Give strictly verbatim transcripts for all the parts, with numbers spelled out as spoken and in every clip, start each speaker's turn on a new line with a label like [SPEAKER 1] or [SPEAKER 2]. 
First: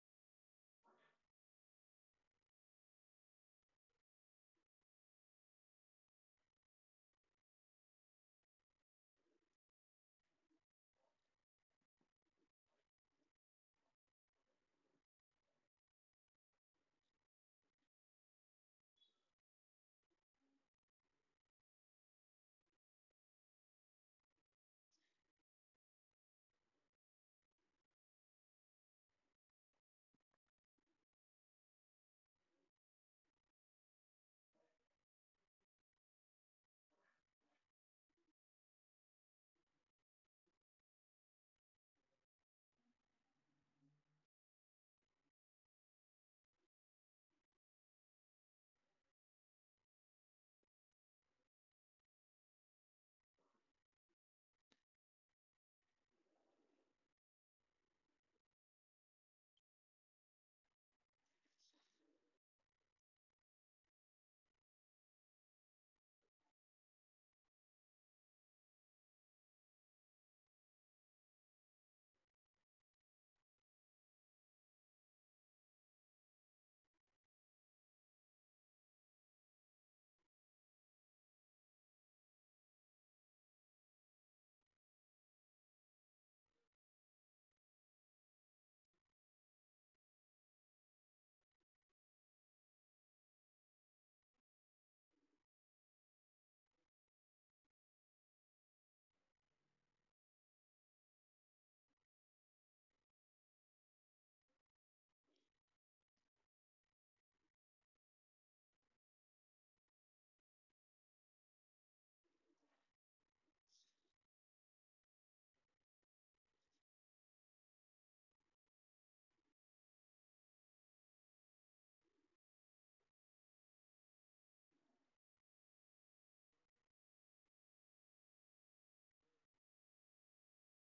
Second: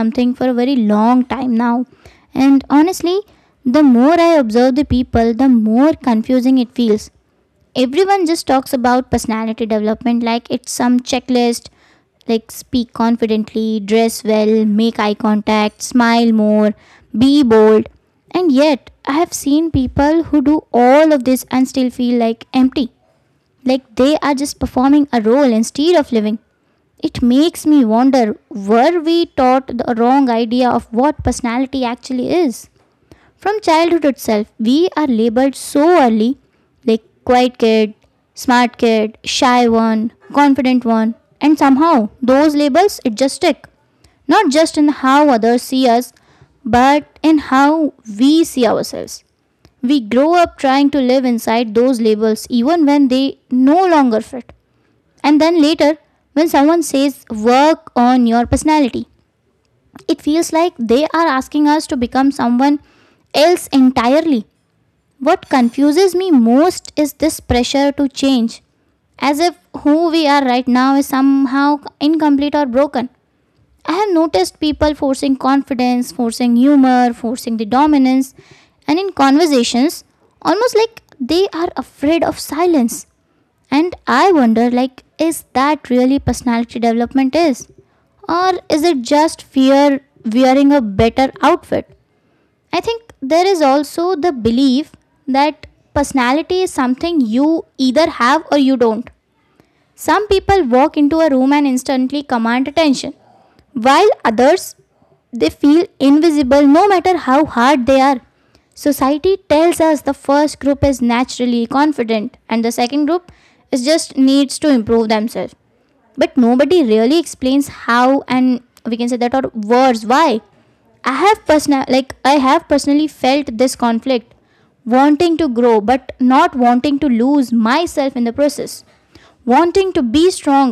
[SPEAKER 1] something for a very long time now, and honestly, the more I observe the people, the more confusing it feels. Everyone just talks about personality development like it's some checklist, like speak confidently, dress well, make eye contact, smile more, be bold. And yet I have seen people who do all of this and still feel like empty, like they are just performing a role instead of living. It makes me wonder, were we taught the wrong idea of what personality actually is? From childhood itself, we are labeled so early, like quiet kid, smart kid, shy one, confident one, and somehow those labels it just stick. Not just in how others see us, but in how we see ourselves. We grow up trying to live inside those labels even when they no longer fit. And then later, when someone says, work on your personality, it feels like they are asking us to become someone else entirely. What confuses me most is this pressure to change, as if who we are right now is somehow incomplete or broken. I have noticed people forcing confidence, forcing humor, forcing the dominance, and in conversations, almost like they are afraid of silence. And I wonder, like, is that really personality development is? Or is it just fear wearing a better outfit? I think there is also the belief that personality is something you either have or you don't. Some people walk into a room and instantly command attention, while others, they feel invisible no matter how hard they are. Society tells us the first group is naturally confident and the second group is just needs to improve themselves, but nobody really explains how, and we can say that, or worse, why. I have personal like i have personally felt this conflict, wanting to grow but not wanting to lose myself in the process, wanting to be strong,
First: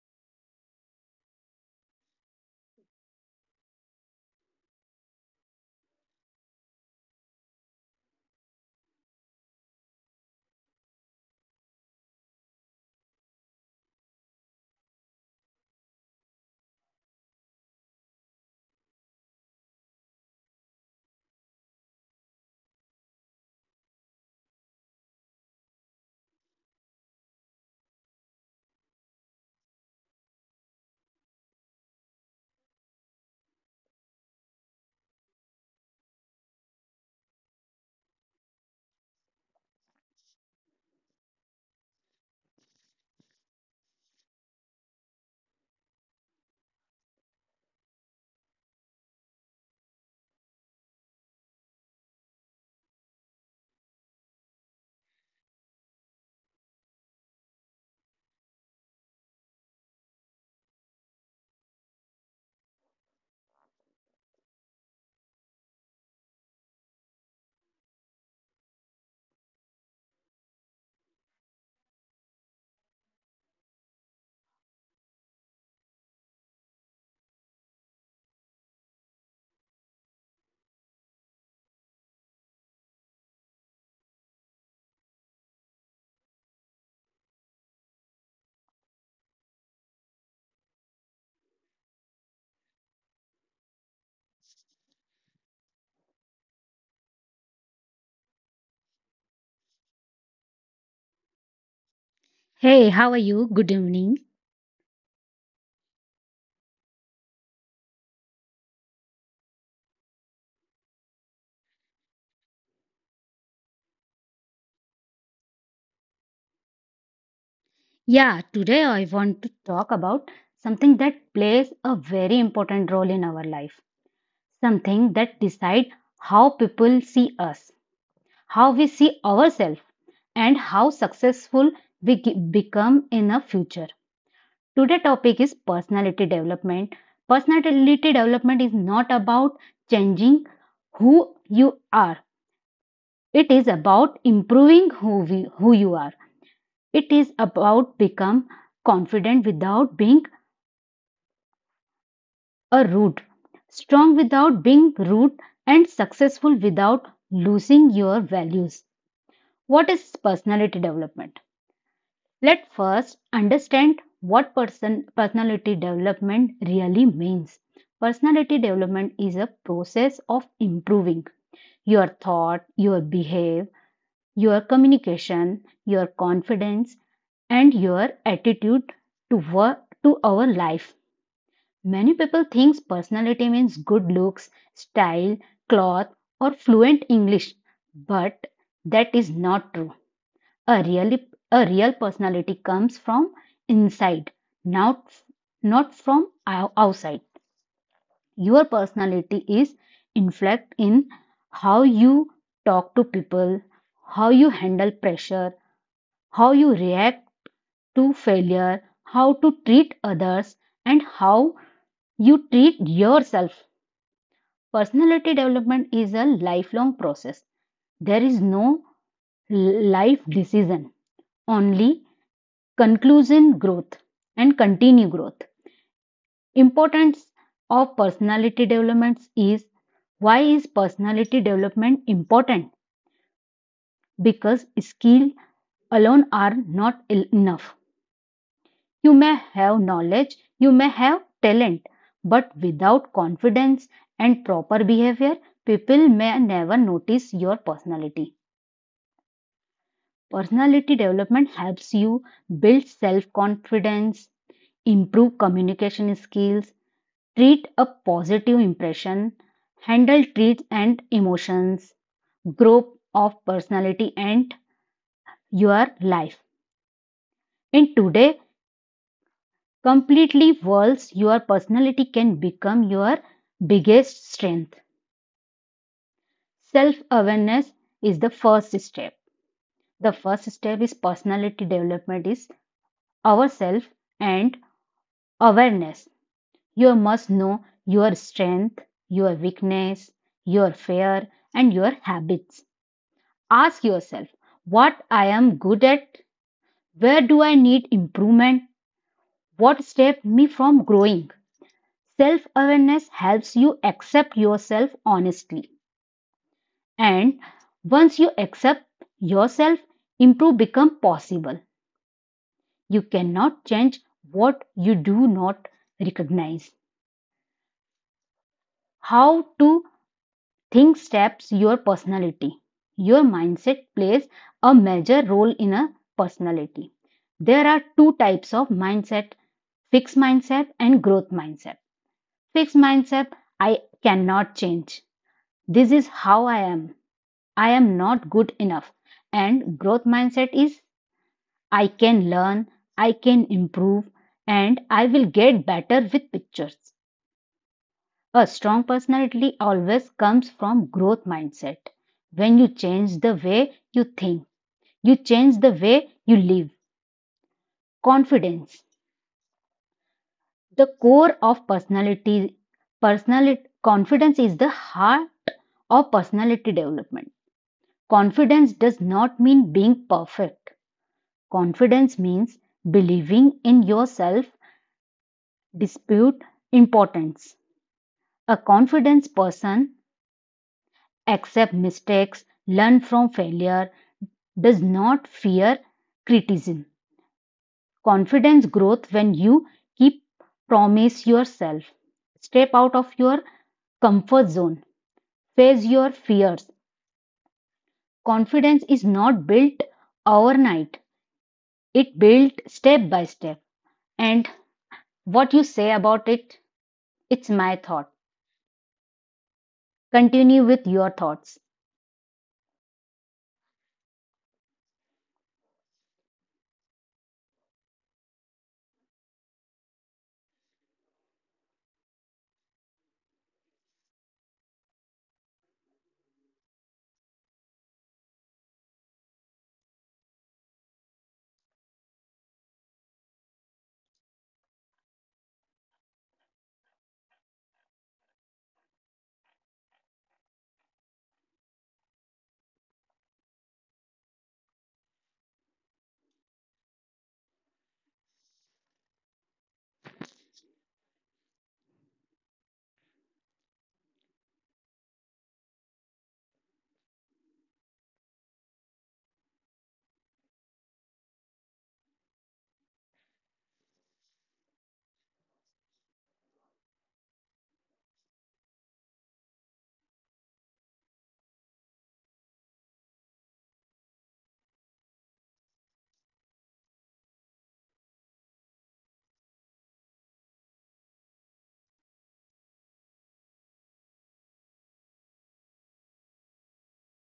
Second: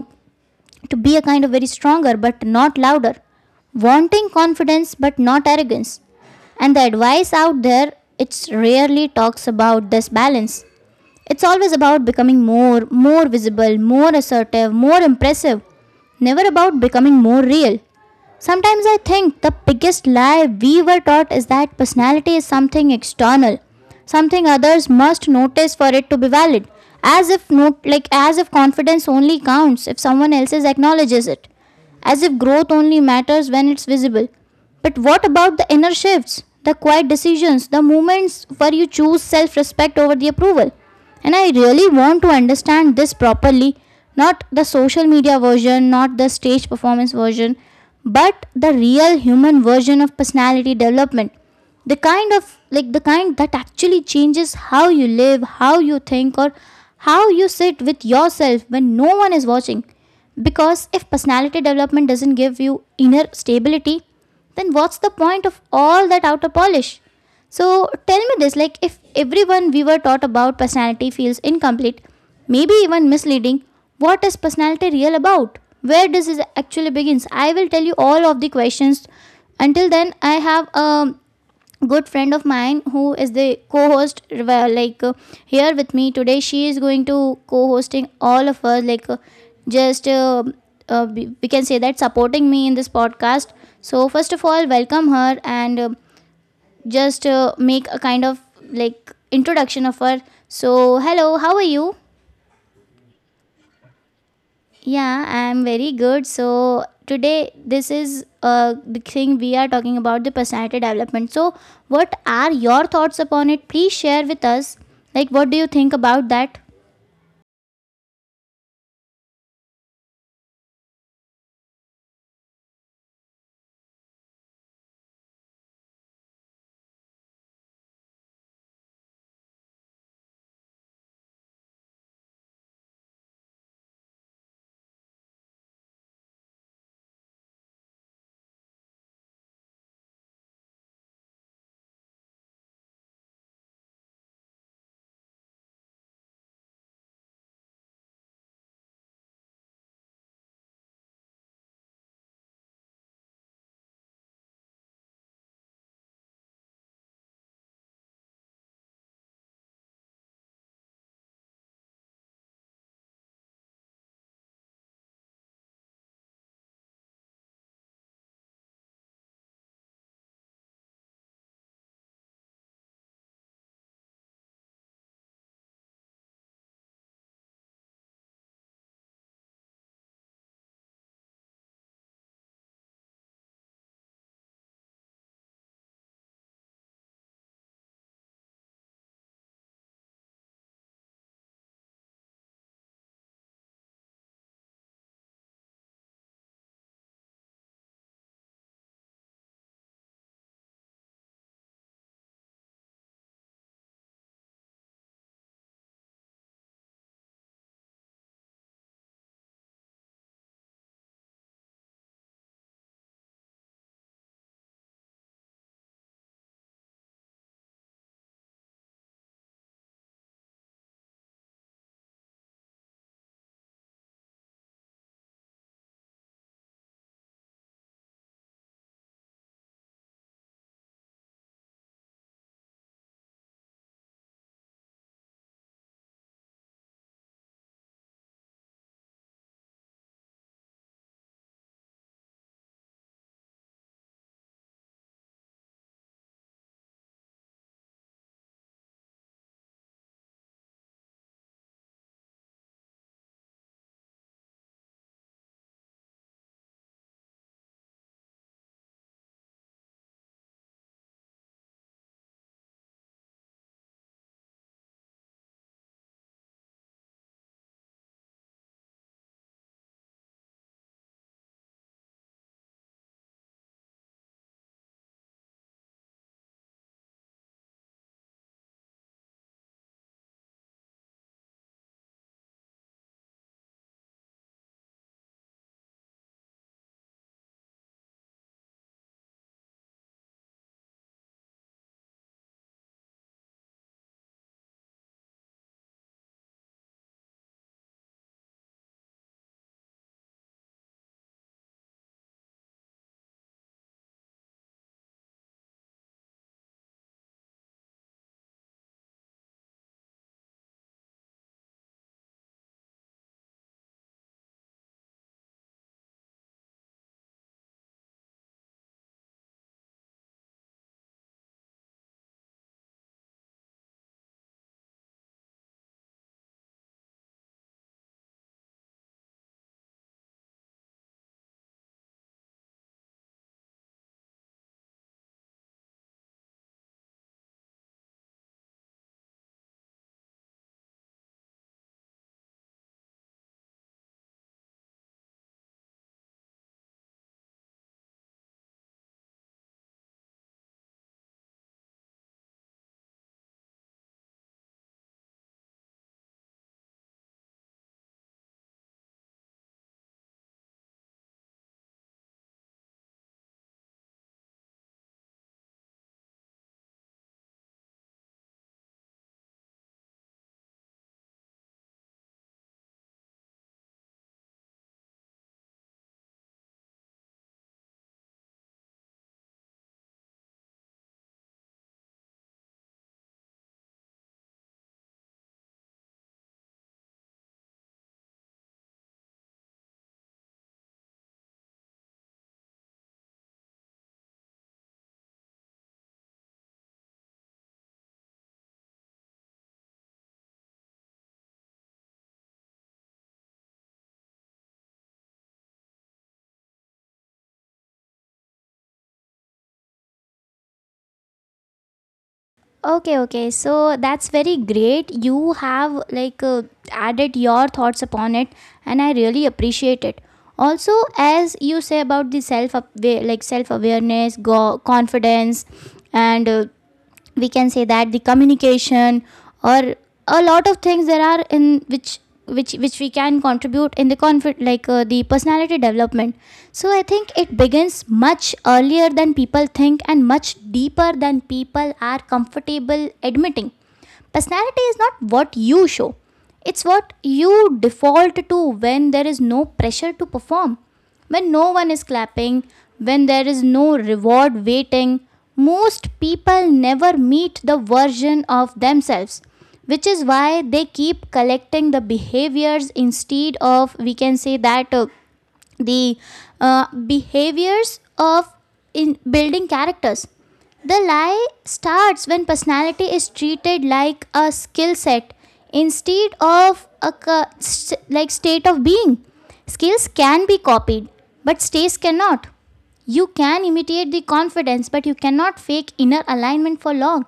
[SPEAKER 1] to be a kind of very stronger but not louder, wanting confidence but not arrogance. And the advice out there, it rarely talks about this balance. It's always about becoming more, more visible, more assertive, more impressive, never about becoming more real. Sometimes I think the biggest lie we were taught is that personality is something external, something others must notice for it to be valid, as if not, like as if confidence only counts if someone else acknowledges it, as if growth only matters when it's visible. But what about the inner shifts, the quiet decisions, the moments where you choose self respect over the approval? And I really want to understand this properly, not the social media version, not the stage performance version, but the real human version of personality development. The kind of like the kind that actually changes how you live, how you think, or how you sit with yourself when no one is watching. Because if personality development doesn't give you inner stability, then what's the point of all that outer polish? So tell me this, like, if everyone we were taught about personality feels incomplete, maybe even misleading, what is personality real about? Where does it actually begins? I will tell you all of the questions. Until then, I have a good friend of mine who is the co-host, well, like, uh, here with me today. She is going to co-hosting all of us, like, uh, just uh, uh, we we can say that, supporting me in this podcast. So first of all, welcome her, and uh, just uh, make a kind of like introduction of her. So hello, how are you?
[SPEAKER 2] Hey, how are you? Good evening.
[SPEAKER 1] Yeah, I'm very good. So today this is uh, the thing we are talking about, the personality development. So what are your thoughts upon it? Please share with us. Like, what do you think about that?
[SPEAKER 2] Yeah, today I want to talk about something that plays a very important role in our life. Something that decides how people see us, how we see ourselves, and how successful we ge- become in the future. Today topic is personality development. Personality development is not about changing who you are. It is about improving who we, who you are It is about become confident without being a rude, strong without being rude, and successful without losing your values. What is personality development? Let first understand what person personality development really means. Personality development is a process of improving your thought, your behave, your communication, your confidence, and your attitude to work to our life. Many people think personality means good looks, style, cloth, or fluent English, but that is not true. A really a real personality comes from inside, not not from ou- outside. Your personality is inflected in how you talk to people, how you handle pressure, how you react to failure, how to treat others, and how you treat yourself. Personality development is a lifelong process. There is no life decision, only conclusion growth and continue growth. Importance of personality developments is why is personality development important? Because skill alone are not enough. You may have knowledge, you may have talent, but without confidence and proper behavior, people may never notice your personality. Personality development helps you build self confidence, improve communication skills, treat a positive impression, handle traits and emotions, growth of personality and your life. In today completely world, your personality can become your biggest strength. Self awareness is the first step. The first step is personality development is ourself and awareness. You must know your strength, your weakness, your fear, and your habits. Ask yourself what I am good at, where do I need improvement, what stops me from growing. Self awareness helps you accept yourself honestly. And once you accept yourself, improve become possible. You cannot change what you do not recognize. How to Think steps your personality. Your mindset plays a major role in a personality. There are two types of mindset, fixed mindset and growth mindset. Fixed mindset, I cannot change. This is how I am. I am not good enough. And growth mindset is I can learn, I can improve, and I will get better with pictures. A strong personality always comes from growth mindset. When you change the way you think, you change the way you live. Confidence. The core of personality personality confidence is the heart of personality development. Confidence does not mean being perfect. Confidence means believing in yourself dispute importance. A confident person accepts mistakes, learn from failure, does not fear criticism. Confidence growth when you keep promise yourself. Step out of your comfort zone. Face your fears. Confidence is not built overnight. It built step by step. And what you say about it, it's my thought. Continue with your thoughts.
[SPEAKER 1] Okay, okay. So that's very great. You have like uh, added your thoughts upon it, and I really appreciate it. Also, as you say about the self up- wa- like self awareness, go confidence, and uh, we can say that, the communication, or a lot of things there are in which which which we can contribute in the conflict, like uh, the personality development. So I think it begins much earlier than people think and much deeper than people are comfortable admitting. Personality is not what you show, it's what you default to when there is no pressure to perform, when no one is clapping, when there is no reward waiting. Most people never meet the version of themselves, which is why they keep collecting the behaviors instead of, we can say, that uh, the uh, behaviors of in building characters. The lie starts when personality is treated like a skill set instead of a ca- st- like state of being. Skills can be copied, but states cannot. You can imitate the confidence, but you cannot fake inner alignment for long.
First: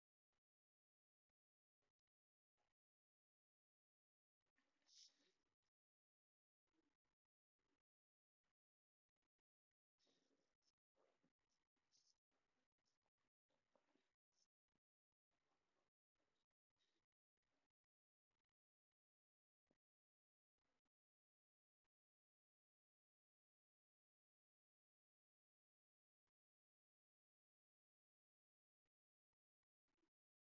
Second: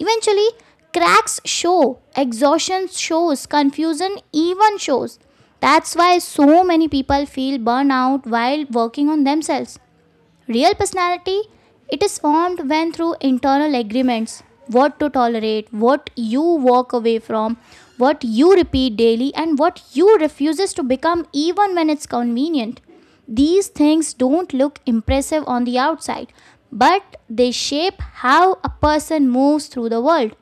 [SPEAKER 1] Eventually, cracks show, exhaustion shows, confusion even shows. That's why so many people feel burnout while working on themselves. Real personality, it is formed when through internal agreements, what to tolerate, what you walk away from, what you repeat daily, and what you refuses to become even when it's convenient. These things don't look impressive on the outside, but they shape how a person moves through the world.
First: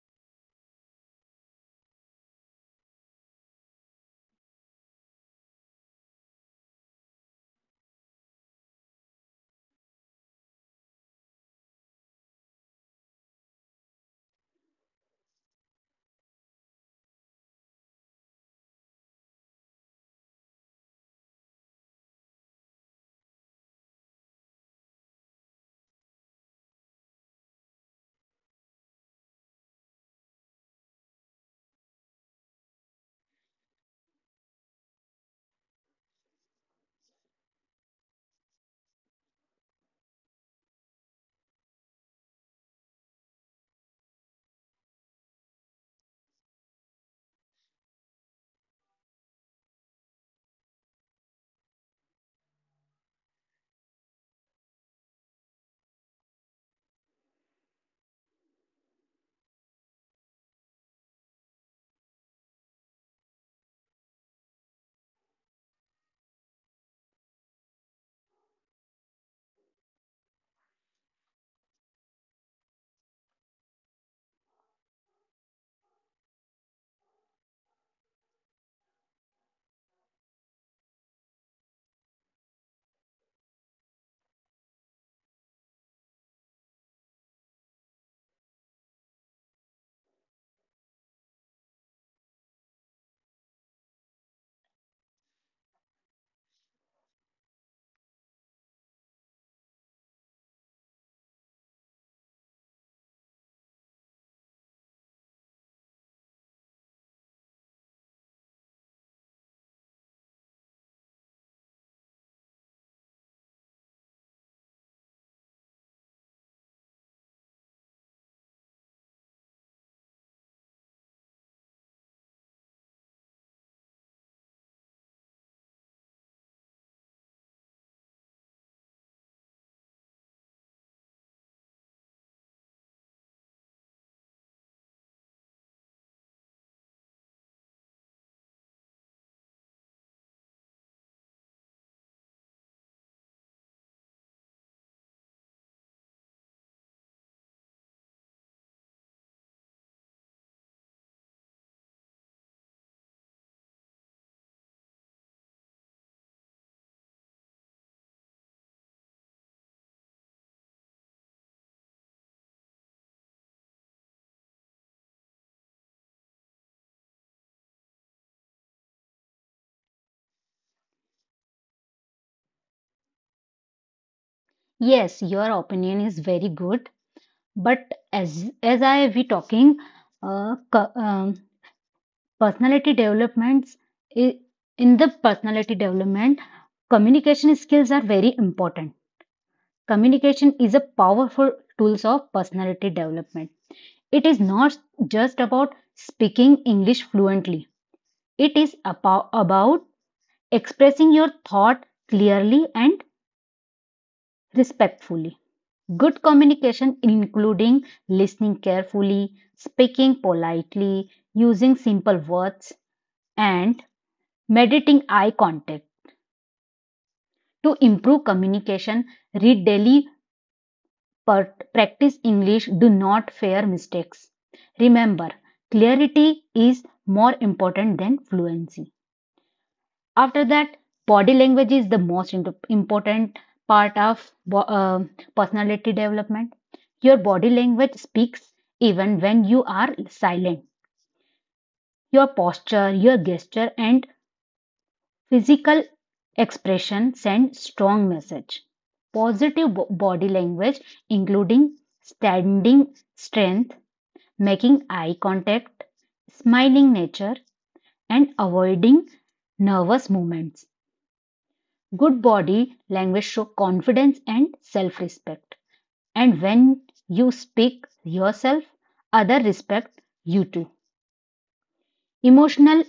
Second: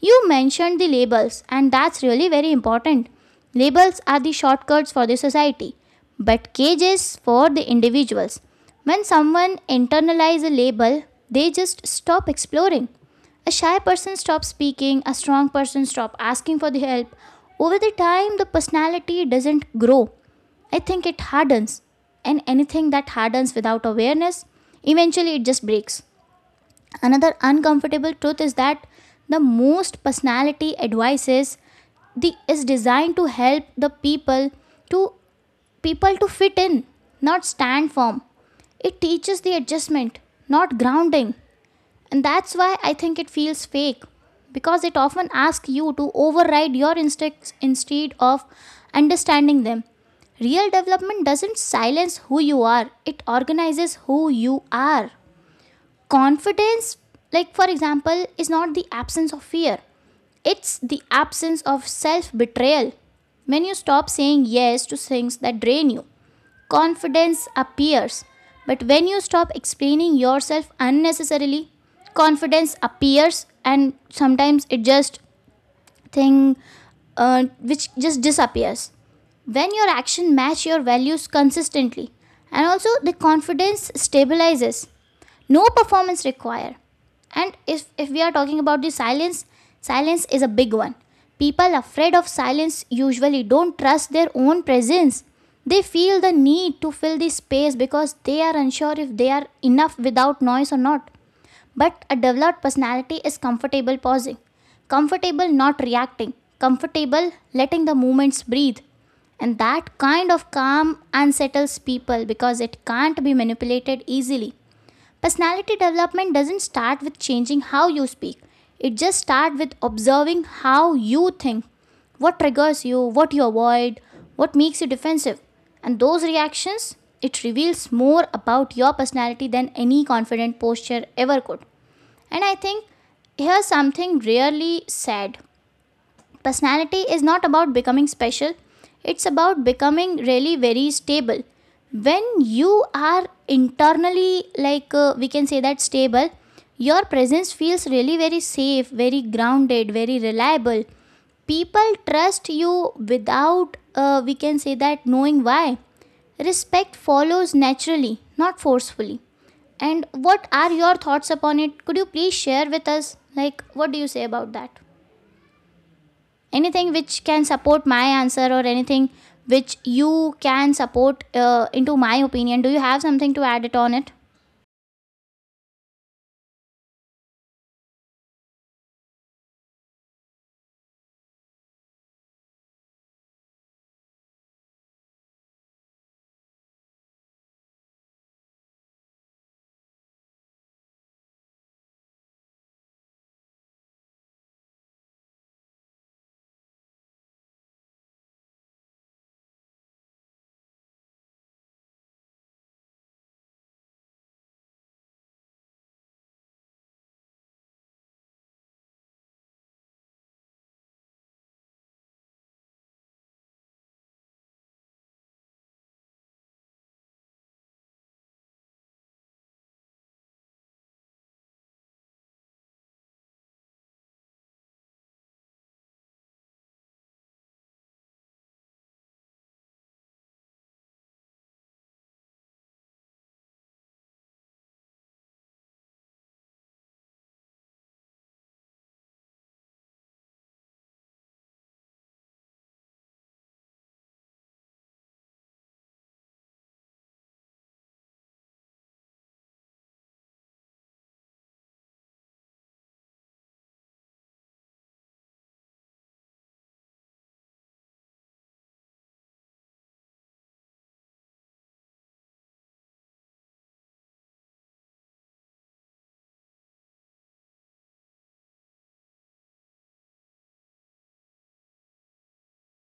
[SPEAKER 1] You mentioned the labels, and that's really very important. Labels are the shortcuts for the society, but cages for the individuals. When someone internalizes a label, they just stop exploring. A shy person stops speaking, a strong person stops asking for the help. Over the time, the personality doesn't grow. I think it hardens, and anything that hardens without awareness, eventually it just breaks. Another uncomfortable truth is that the most personality advices the is designed to help the people to people to fit in, not stand firm. It teaches the adjustment, not grounding. And that's why I think it feels fake, because it often asks you to override your instincts instead of understanding them. Real development doesn't silence who you are, it organizes who you are. Confidence, like for example, is not the absence of fear, it's the absence of self betrayal. When you stop saying yes to things that drain you, confidence appears. But when you stop explaining yourself unnecessarily, confidence appears. And sometimes it just thing uh, which just disappears. When your action match your values consistently, and also the confidence stabilizes, no performance required. And if, if we are talking about the silence, silence is a big one. People afraid of silence usually don't trust their own presence. They feel the need to fill the space because they are unsure if they are enough without noise or not. But a developed personality is comfortable pausing, comfortable not reacting, comfortable letting the movements breathe. And that kind of calm unsettles people because it can't be manipulated easily. Personality development doesn't start with changing how you speak. It just starts with observing how you think, what triggers you, what you avoid, what makes you defensive. And those reactions, it reveals more about your personality than any confident posture ever could. And I think here's something really sad. Personality is not about becoming special, it's about becoming really very stable. When you are internally, like uh, we can say that, stable, your presence feels really very safe, very grounded, very reliable. People trust you without, uh, we can say that, knowing why. Respect follows naturally, not forcefully. And what are your thoughts upon it? Could you please share with us? Like, what do you say about that? Anything which can support my answer, or anything which you can support uh, into my opinion, do you have something to add it on it?
[SPEAKER 2] Yes, your opinion is very good. But as as I we talking, uh, co- um, personality developments i- in the personality development communication skills are very important. Communication is a powerful tools of personality development. It is not just about speaking English fluently, it is abo- about expressing your thought clearly and respectfully. Good communication including listening carefully, speaking politely, using simple words, and meditating eye contact. To improve communication, read daily, part- practice English, do not fear mistakes. Remember, clarity is more important than fluency. After that, body language is the most important part of uh, personality development. Your body language speaks even when you are silent. Your posture, your gesture, and physical expression sends strong message. Positive bo- body language, including standing strength, making eye contact, smiling nature, and avoiding nervous movements. Good body language show confidence and self-respect. And when you speak yourself, other respect you too. Emotional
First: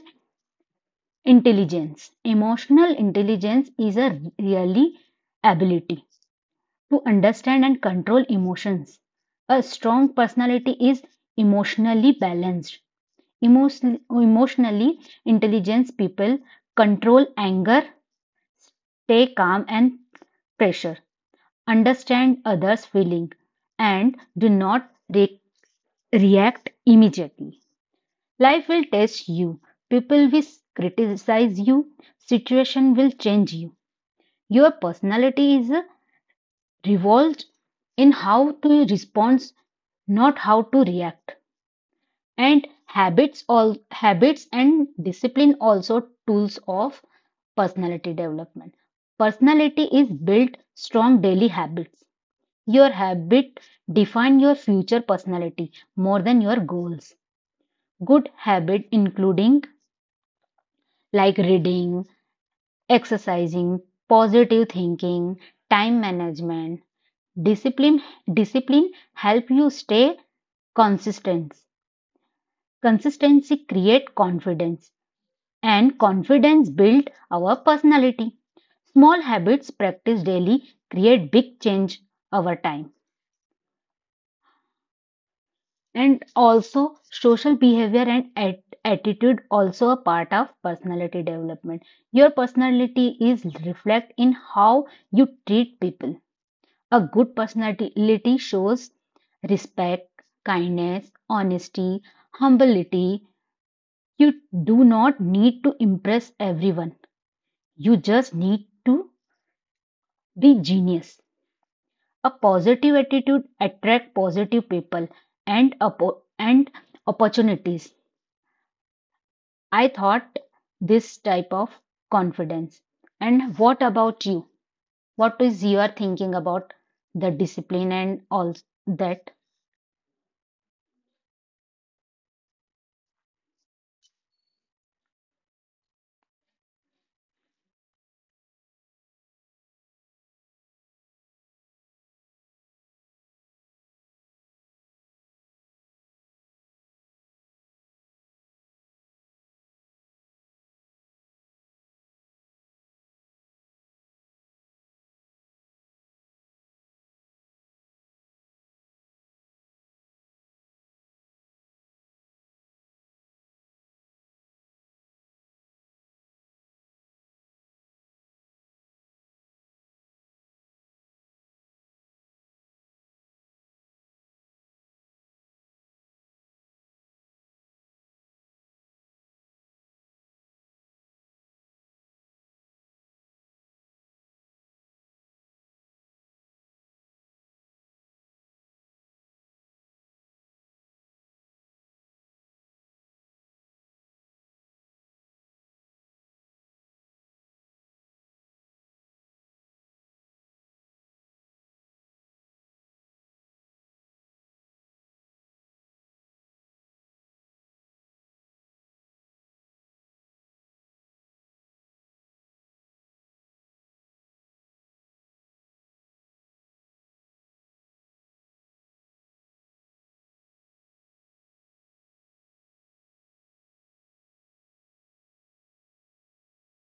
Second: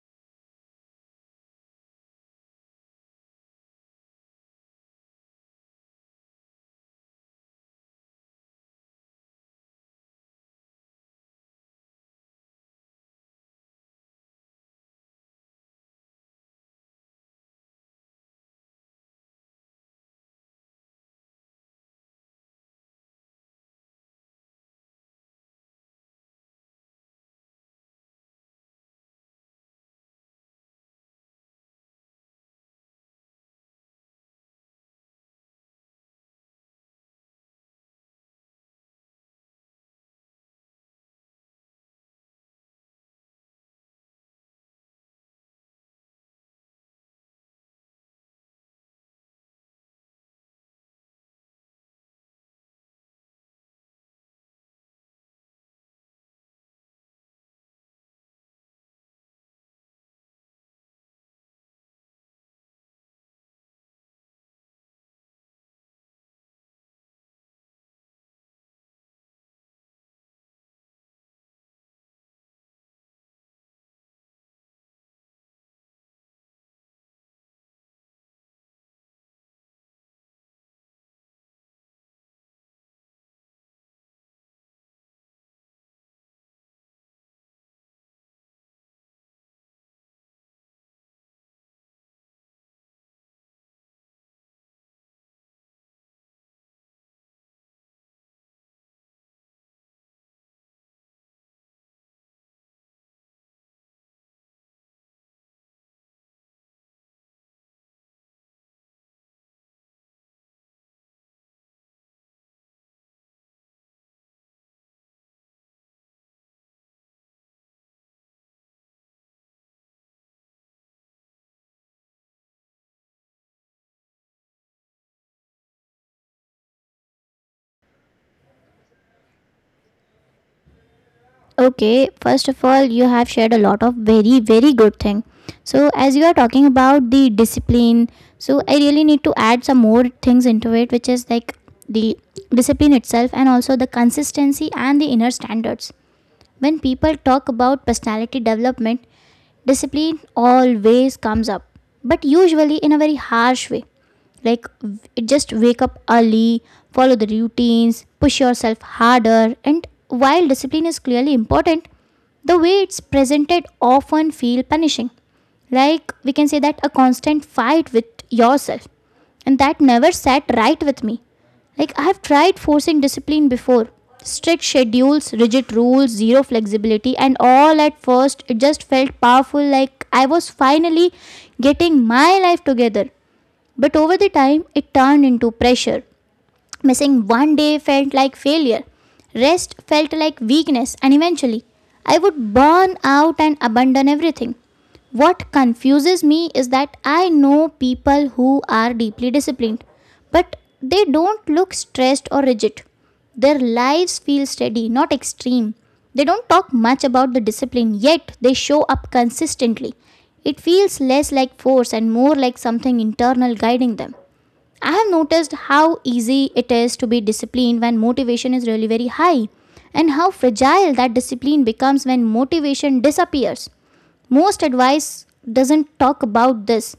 [SPEAKER 2] intelligence. Emotional intelligence is a really ability to understand and control emotions. A strong personality is emotionally balanced. Emotion- emotionally intelligent people control anger, stay calm and pressure, understand others' feeling, and do not re- react immediately. Life will test you. People will criticize you. Situation will change you. Your personality is revolves in how to respond, not how to react. And habits, all habits and discipline also tools of personality development. Personality is built strong daily habits. Your habit define your future personality more than your goals. Good habit including like reading, exercising, positive thinking, time management, discipline discipline help you stay consistent. Consistency create confidence and confidence build our personality. Small habits practiced daily create big change over time. And also social behavior and at- attitude also a part of personality development. Your personality is reflect in how you treat people. A good personality shows respect, kindness, honesty, humility. You do not need to impress everyone. You just need to be genius. A positive attitude attracts positive people and oppo- and opportunities. I thought this type of confidence. And what about you? What is your thinking about the discipline and all that?
[SPEAKER 1] Okay, first of all, you have shared a lot of very, very good thing. So, as you are talking about the discipline, so I really need to add some more things into it, which is like the discipline itself, and also the consistency and the inner standards. When people talk about personality development, discipline always comes up, but usually in a very harsh way, like w- it just wake up early, follow the routines, push yourself harder. And while discipline is clearly important, the way it's presented often feel punishing, like we can say that, a constant fight with yourself, and that never sat right with me. Like, I have tried forcing discipline before. Strict schedules, rigid rules, zero flexibility, and all at first, it just felt powerful, like I was finally getting my life together. But over the time, it turned into pressure. Missing one day felt like failure. Rest felt like weakness, and eventually, I would burn out and abandon everything. What confuses me is that I know people who are deeply disciplined, but they don't look stressed or rigid. Their lives feel steady, not extreme. They don't talk much about the discipline, yet they show up consistently. It feels less like force and more like something internal guiding them. I have noticed how easy it is to be disciplined when motivation is really very high, and how fragile that discipline becomes when motivation disappears. Most advice doesn't talk about this,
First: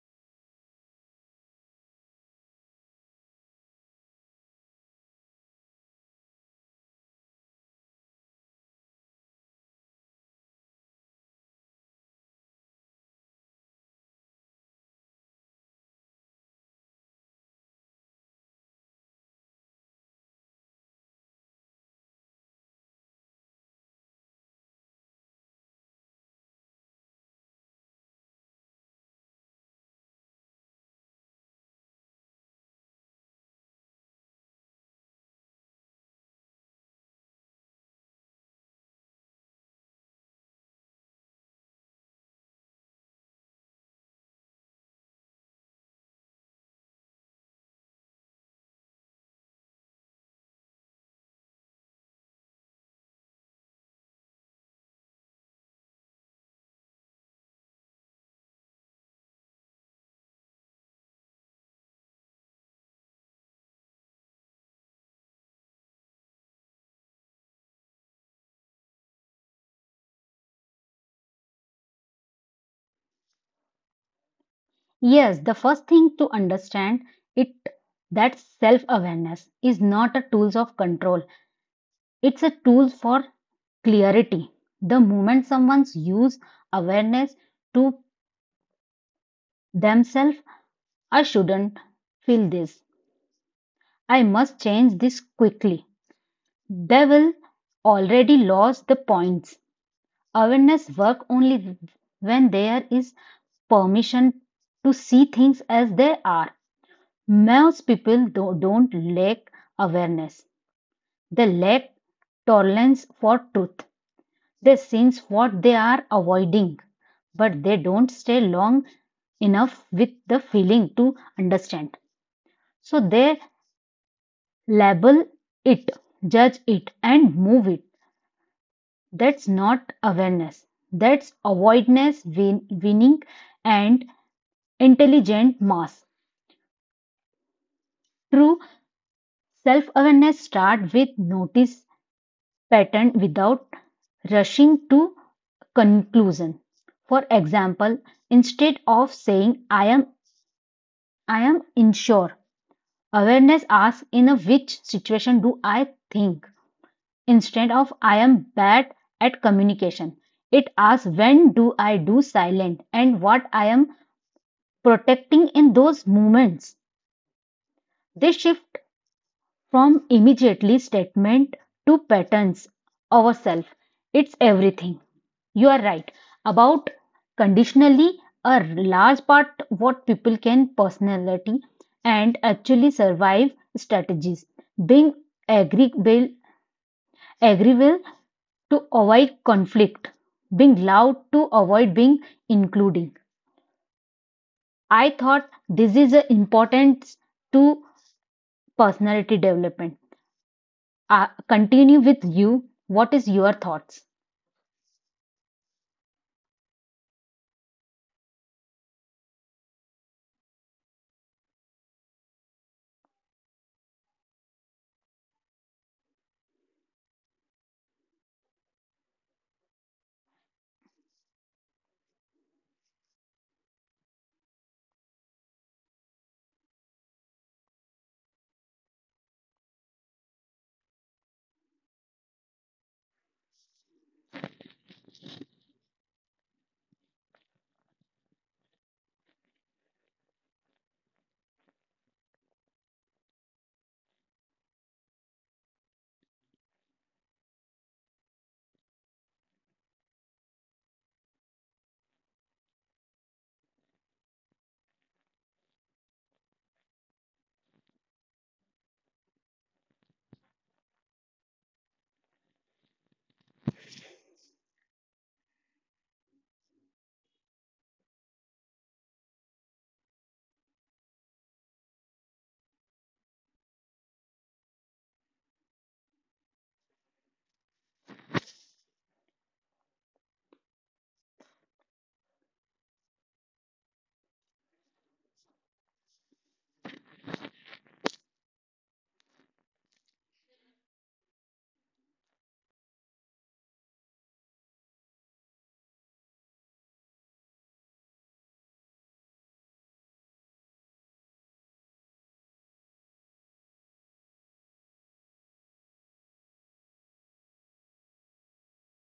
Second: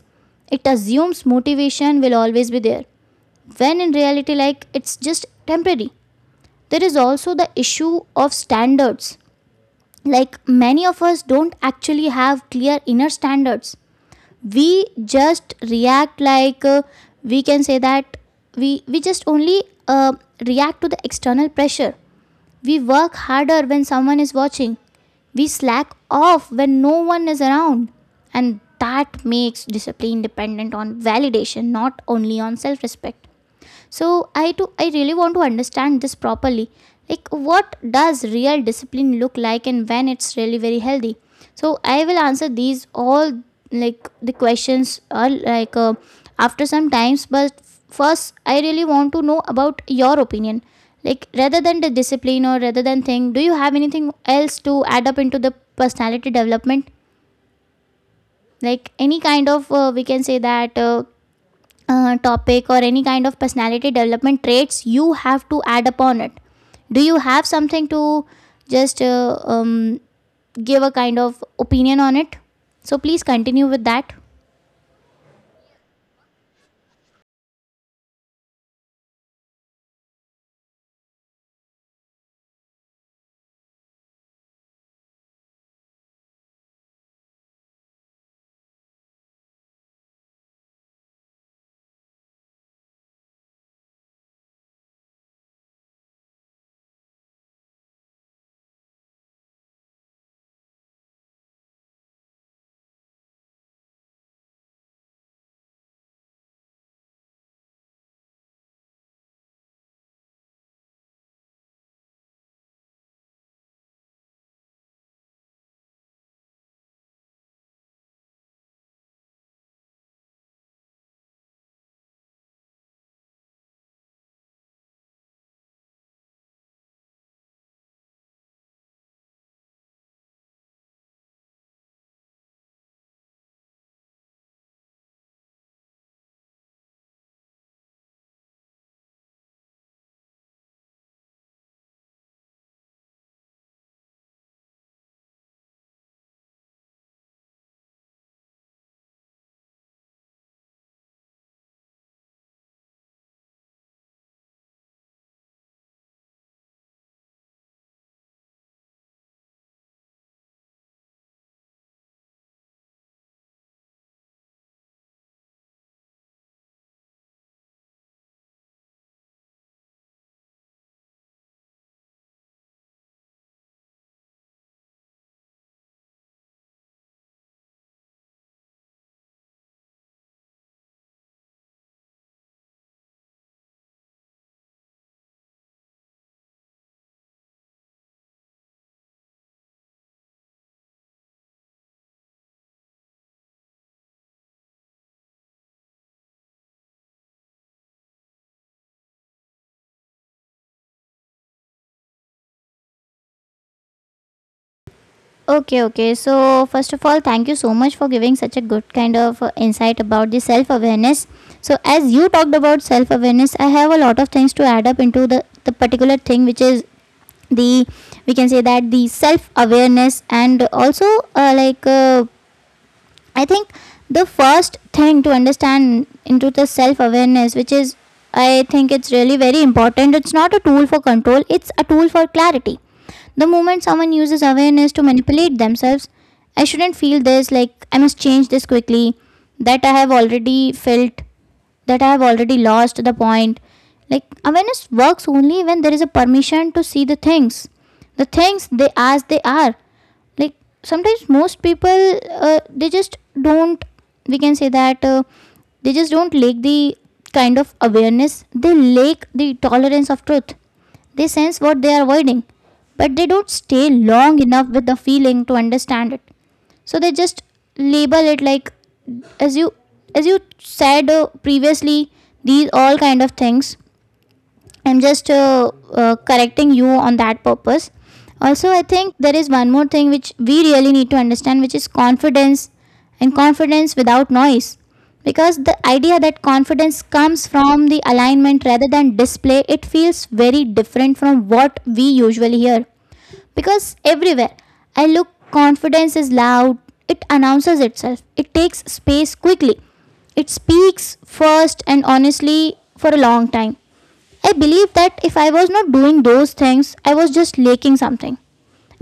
[SPEAKER 1] it assumes motivation will always be there, when in reality, like it's just temporary. There is also the issue of standards. Like many of us don't actually have clear inner standards. We just react like uh, we can say that we we just only uh, react to the external pressure. We work harder when someone is watching, we slack off when no one is around, and that makes discipline dependent on validation, not only on self respect. So I do I really want to understand this properly. Like what does real discipline look like, and when it's really very healthy? So I will answer these all, like the questions are like uh, after some times, but first I really want to know about your opinion. Like rather than the discipline or rather than thing, do you have anything else to add up into the personality development? Like any kind of uh, we can say that uh, uh, topic or any kind of personality development traits you have to add upon it, do you have something to just uh, um, give a kind of opinion on it? So please continue with that.
[SPEAKER 2] Yes, the first thing to understand it that self-awareness is not a tools of control. It's a tool for clarity. The moment someone's use awareness to themselves, I shouldn't feel this. I must change this quickly. They will already lost the points. Awareness work only when there is permission to see things as they are. Most people do- don't lack awareness, they lack tolerance for truth. They sense what they are avoiding, but they don't stay long enough with the feeling to understand. So they label it, judge it, and move it. That's not awareness, that's avoidance, win- winning, and intelligent mass. True self awareness starts with notice pattern without rushing to conclusion. For example, instead of saying I am I am unsure, awareness asks in a which situation do I think? Instead of I am bad at communication, it asks when do I do silent and what I am protecting in those moments. They shift from immediately statement to patterns ourselves. It's everything. You are right about conditionally a large part what people can personality and actually survive strategies. Being agreeable, agreeable to avoid conflict. Being loud to avoid being including. I thought this is the importance to personality development. Uh, continue with you. What is your thoughts?
[SPEAKER 1] Okay, okay. So first of all, thank you so much for giving such a good kind of uh, insight about the self awareness. So as you talked about self awareness, I have a lot of things to add up into the the particular thing, which is the, we can say that, the self awareness, and also uh, like uh, I think the first thing to understand into the self awareness, which is, I think, it's really very important. It's not a tool for control, it's a tool for clarity. The moment someone uses awareness to manipulate themselves, I shouldn't feel this, like I must change this quickly, that I have already felt, that I have already lost the point. Like awareness works only when there is a permission to see the things, the things they as they are. Like sometimes most people uh, they just don't, we can say that, uh, they just don't lack the kind of awareness, they lack the tolerance of truth. They sense what they are avoiding, but they don't stay long enough with the feeling to understand it. So they just label it like, as you as you said uh, previously, these all kind of things. I'm just uh, uh, correcting you on that purpose. Also I think there is one more thing which we really need to understand, which is confidence, and confidence without noise. Because the idea that confidence comes from the alignment rather than display, it feels very different from what we usually hear. Because everywhere I look, confidence is loud. It announces itself, it takes space quickly, it speaks first, and honestly, for a long time I believe that if I was not doing those things, I was just lacking something.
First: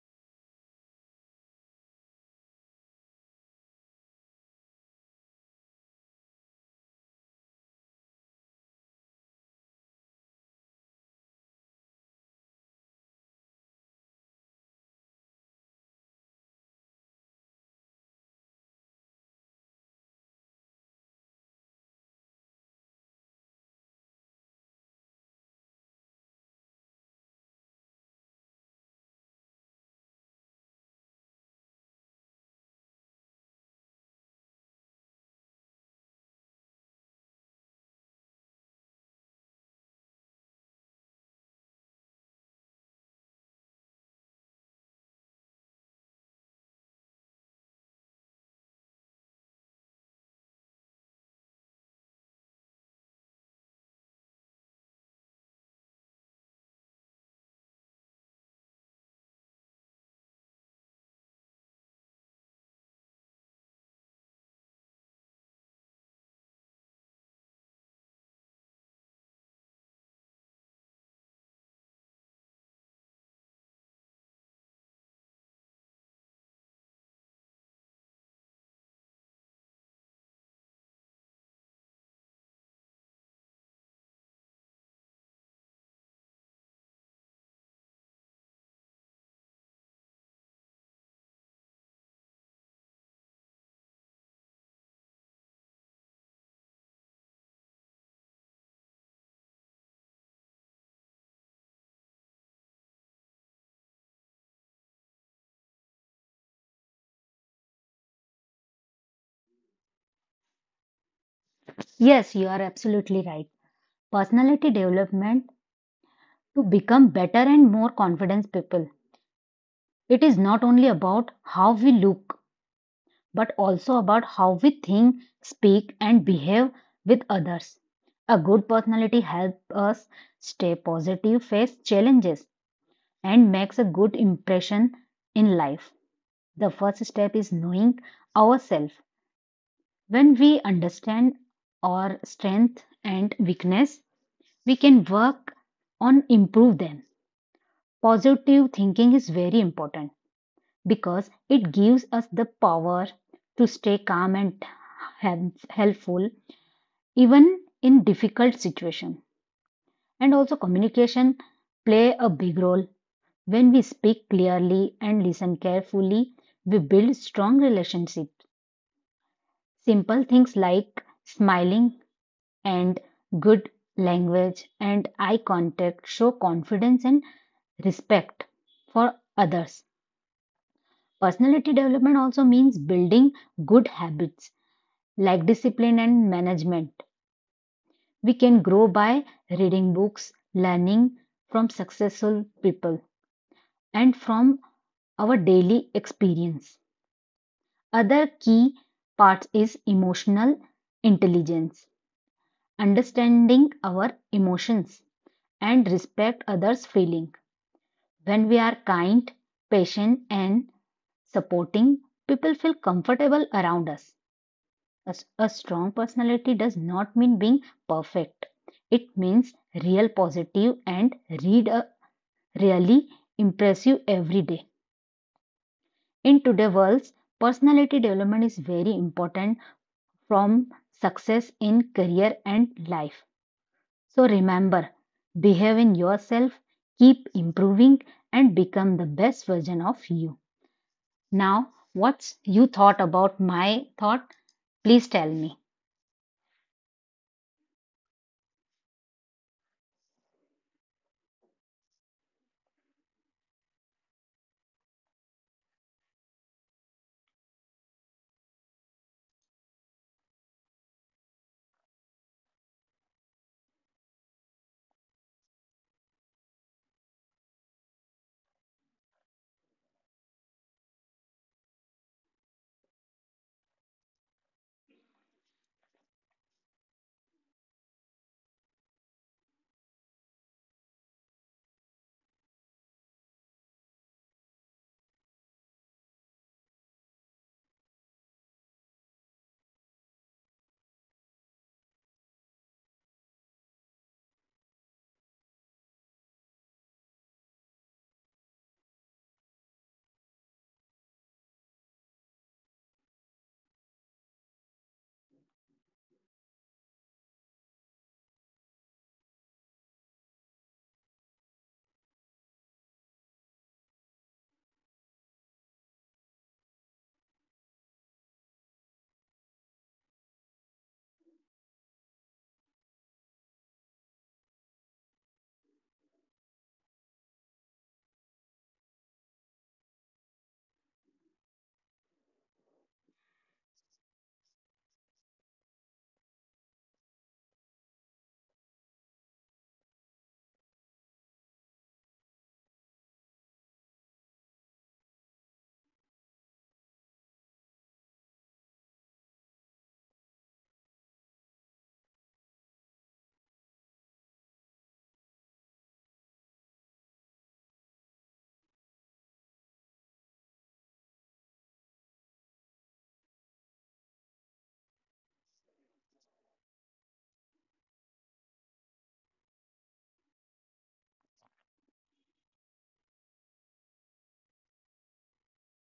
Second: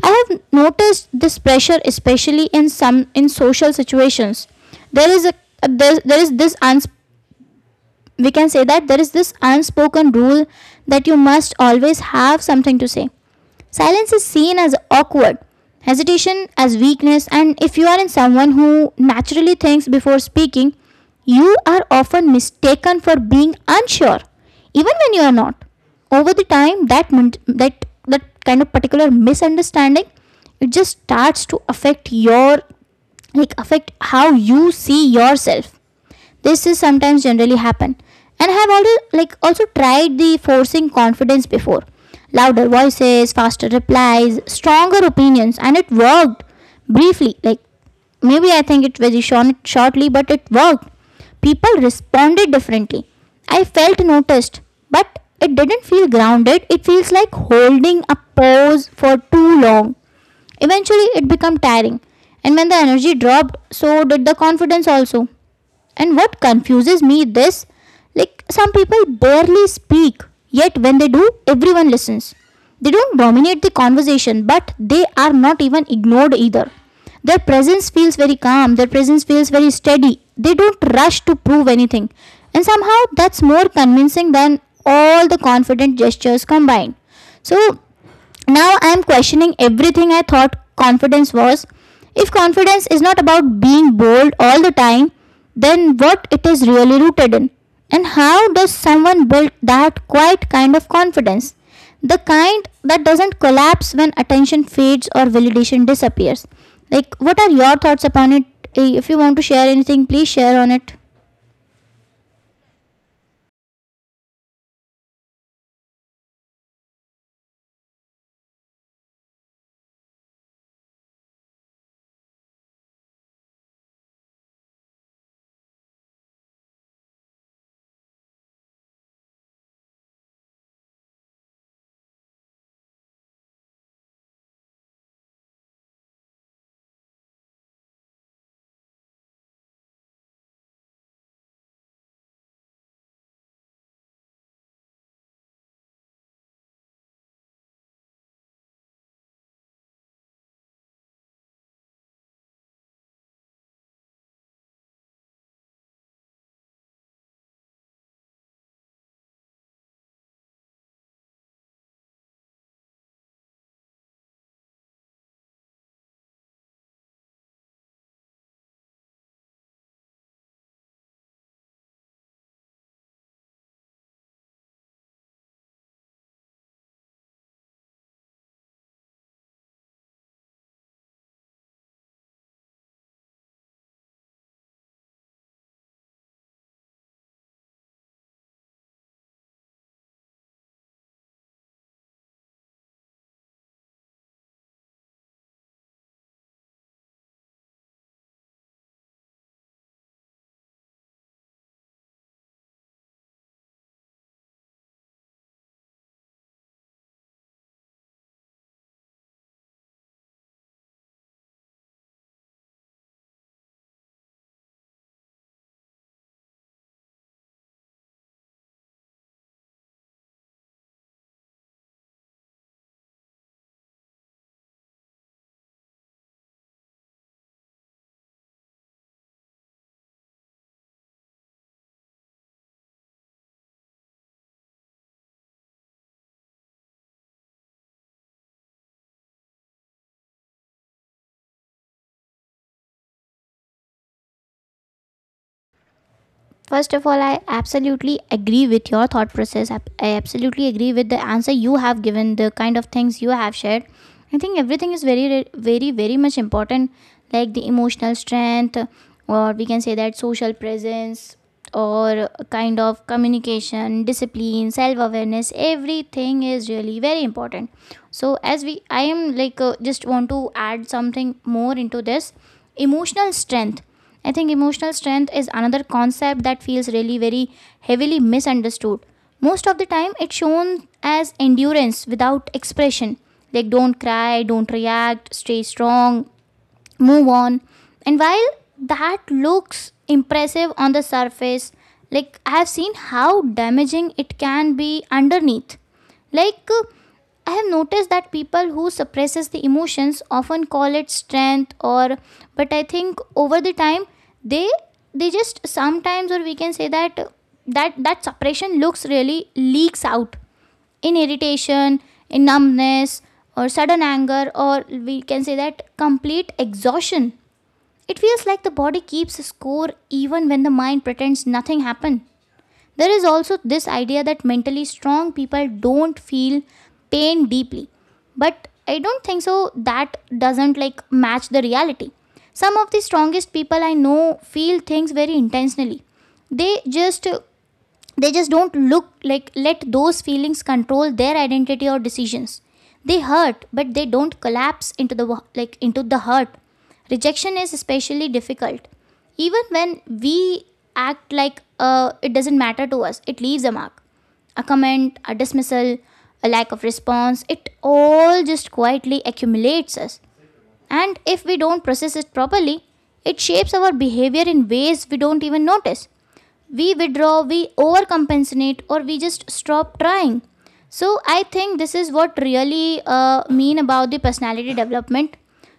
[SPEAKER 1] I have noticed this pressure especially in some in social situations. There is a there, there is this uns we can say that there is this unspoken rule that you must always have something to say. Silence is seen as awkward, hesitation as weakness, and if you are in someone who naturally thinks before speaking, you are often mistaken for being unsure, even when you are not. Over the time, that min- that that kind of particular misunderstanding, it just starts to affect your, like, affect how you see yourself. This is sometimes generally happen. And I have already, like, also tried the forcing confidence before. Louder voices, faster replies, stronger opinions, and it worked briefly. Like maybe I think it very short, shortly, but it worked. People responded differently. I felt noticed, but it didn't feel grounded. It feels like holding a pose for too long. Eventually, it became tiring. And when the energy dropped, so did the confidence also. And what confuses me this, like some people barely speak, yet when they do, everyone listens. They don't dominate the conversation, but they are not even ignored either. Their presence feels very calm, their presence feels very steady. They don't rush to prove anything. And somehow that's more convincing than all the confident gestures combined. So now I am questioning everything I thought confidence was. If confidence is not about being bold all the time, then what it is really rooted in? And how does someone build that quiet kind of confidence? The kind that doesn't collapse when attention fades or validation disappears. Like, what are your thoughts upon it? Eh, If you want to share anything, please share on it.
[SPEAKER 2] Yes, you are absolutely right. Personality development to become better and more confident people. It is not only about how we look, but also about how we think, speak, and behave with others. A good personality helps us stay positive, face challenges, and makes a good impression in life. The first step is knowing ourselves. When we understand our strength and weakness, we can work on improve them. Positive thinking is very important because it gives us the power to stay calm and helpful even in difficult situations. And also communication play a big role. When we speak clearly and listen carefully, we build strong relationships. Simple things like smiling and good language and eye contact show confidence and respect for others. Personality development also means building good habits like discipline and management. We can grow by reading books, learning from successful people, and from our daily experience. Other key part is emotional intelligence, understanding our emotions and respect others' feeling. When we are kind, patient, and supporting, people feel comfortable around us. A a strong personality does not mean being perfect. It means real positive and read a really impressive every day. In today's world, personality development is very important from success in career and life. So remember, behave in yourself, keep improving and become the best version of you. Now, what's you thought about my thought? Please tell me.
[SPEAKER 1] First of all, I absolutely agree with your thought process. I I absolutely agree with the answer you have given, the kind of things you have shared. I think everything is very, re- very, very much important, like the emotional strength, or we can say that social presence, or a kind of communication, discipline, self awareness. Everything is really very important. So, as we, I am like, uh, just want to add something more into this emotional strength. I think emotional strength is another concept that feels really very heavily misunderstood. Most of the time, it's shown as endurance without expression. Like, don't cry, don't react, stay strong, move on. And while that looks impressive on the surface, like I have seen how damaging it can be underneath. like uh, I have noticed that people who suppresses the emotions often call it strength, or but I think over the time, they they just sometimes, or we can say that, uh, that that suppression looks really leaks out in irritation, in numbness, or sudden anger, or we can say that complete exhaustion. It feels like the body keeps score even when the mind pretends nothing happened. There is also this idea that mentally strong people don't feel pain deeply. But I don't think so, that doesn't like match the reality. Some of the strongest people I know feel things very intensely. They just they just don't look like let those feelings control their identity or decisions. They hurt, but they don't collapse into the, like, into the hurt. Rejection is especially difficult. Even when we act like uh, it doesn't matter to us, it leaves a mark. A comment, a dismissal, a lack of response, it all just quietly accumulates us. And if we don't process it properly, it shapes our behavior in ways we don't even notice. We withdraw, we overcompensate, or we just stop trying. So I think this is what really uh, mean about the personality development.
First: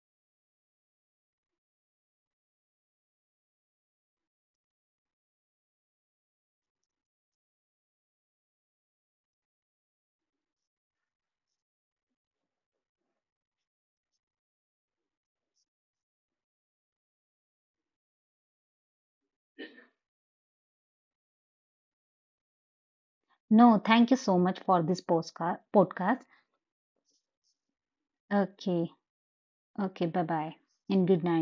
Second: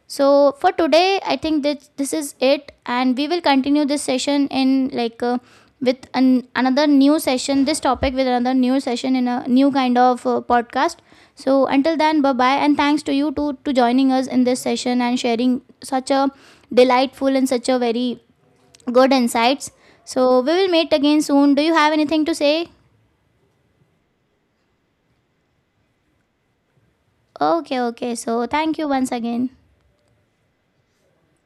[SPEAKER 1] So for today, I think that this is it, and we will continue this session in like uh, with an, another new session. This topic with another new session in a new kind of uh, podcast. So until then, bye bye, and thanks to you to to joining us in this session and sharing such a delightful and such a very good insights. So we will meet again soon. Do you have anything to say?
[SPEAKER 2] No, thank you so much for this postcard, podcast.
[SPEAKER 1] Okay, okay. So thank you
[SPEAKER 2] Okay.
[SPEAKER 1] once again.
[SPEAKER 2] Okay. Bye bye. And good night.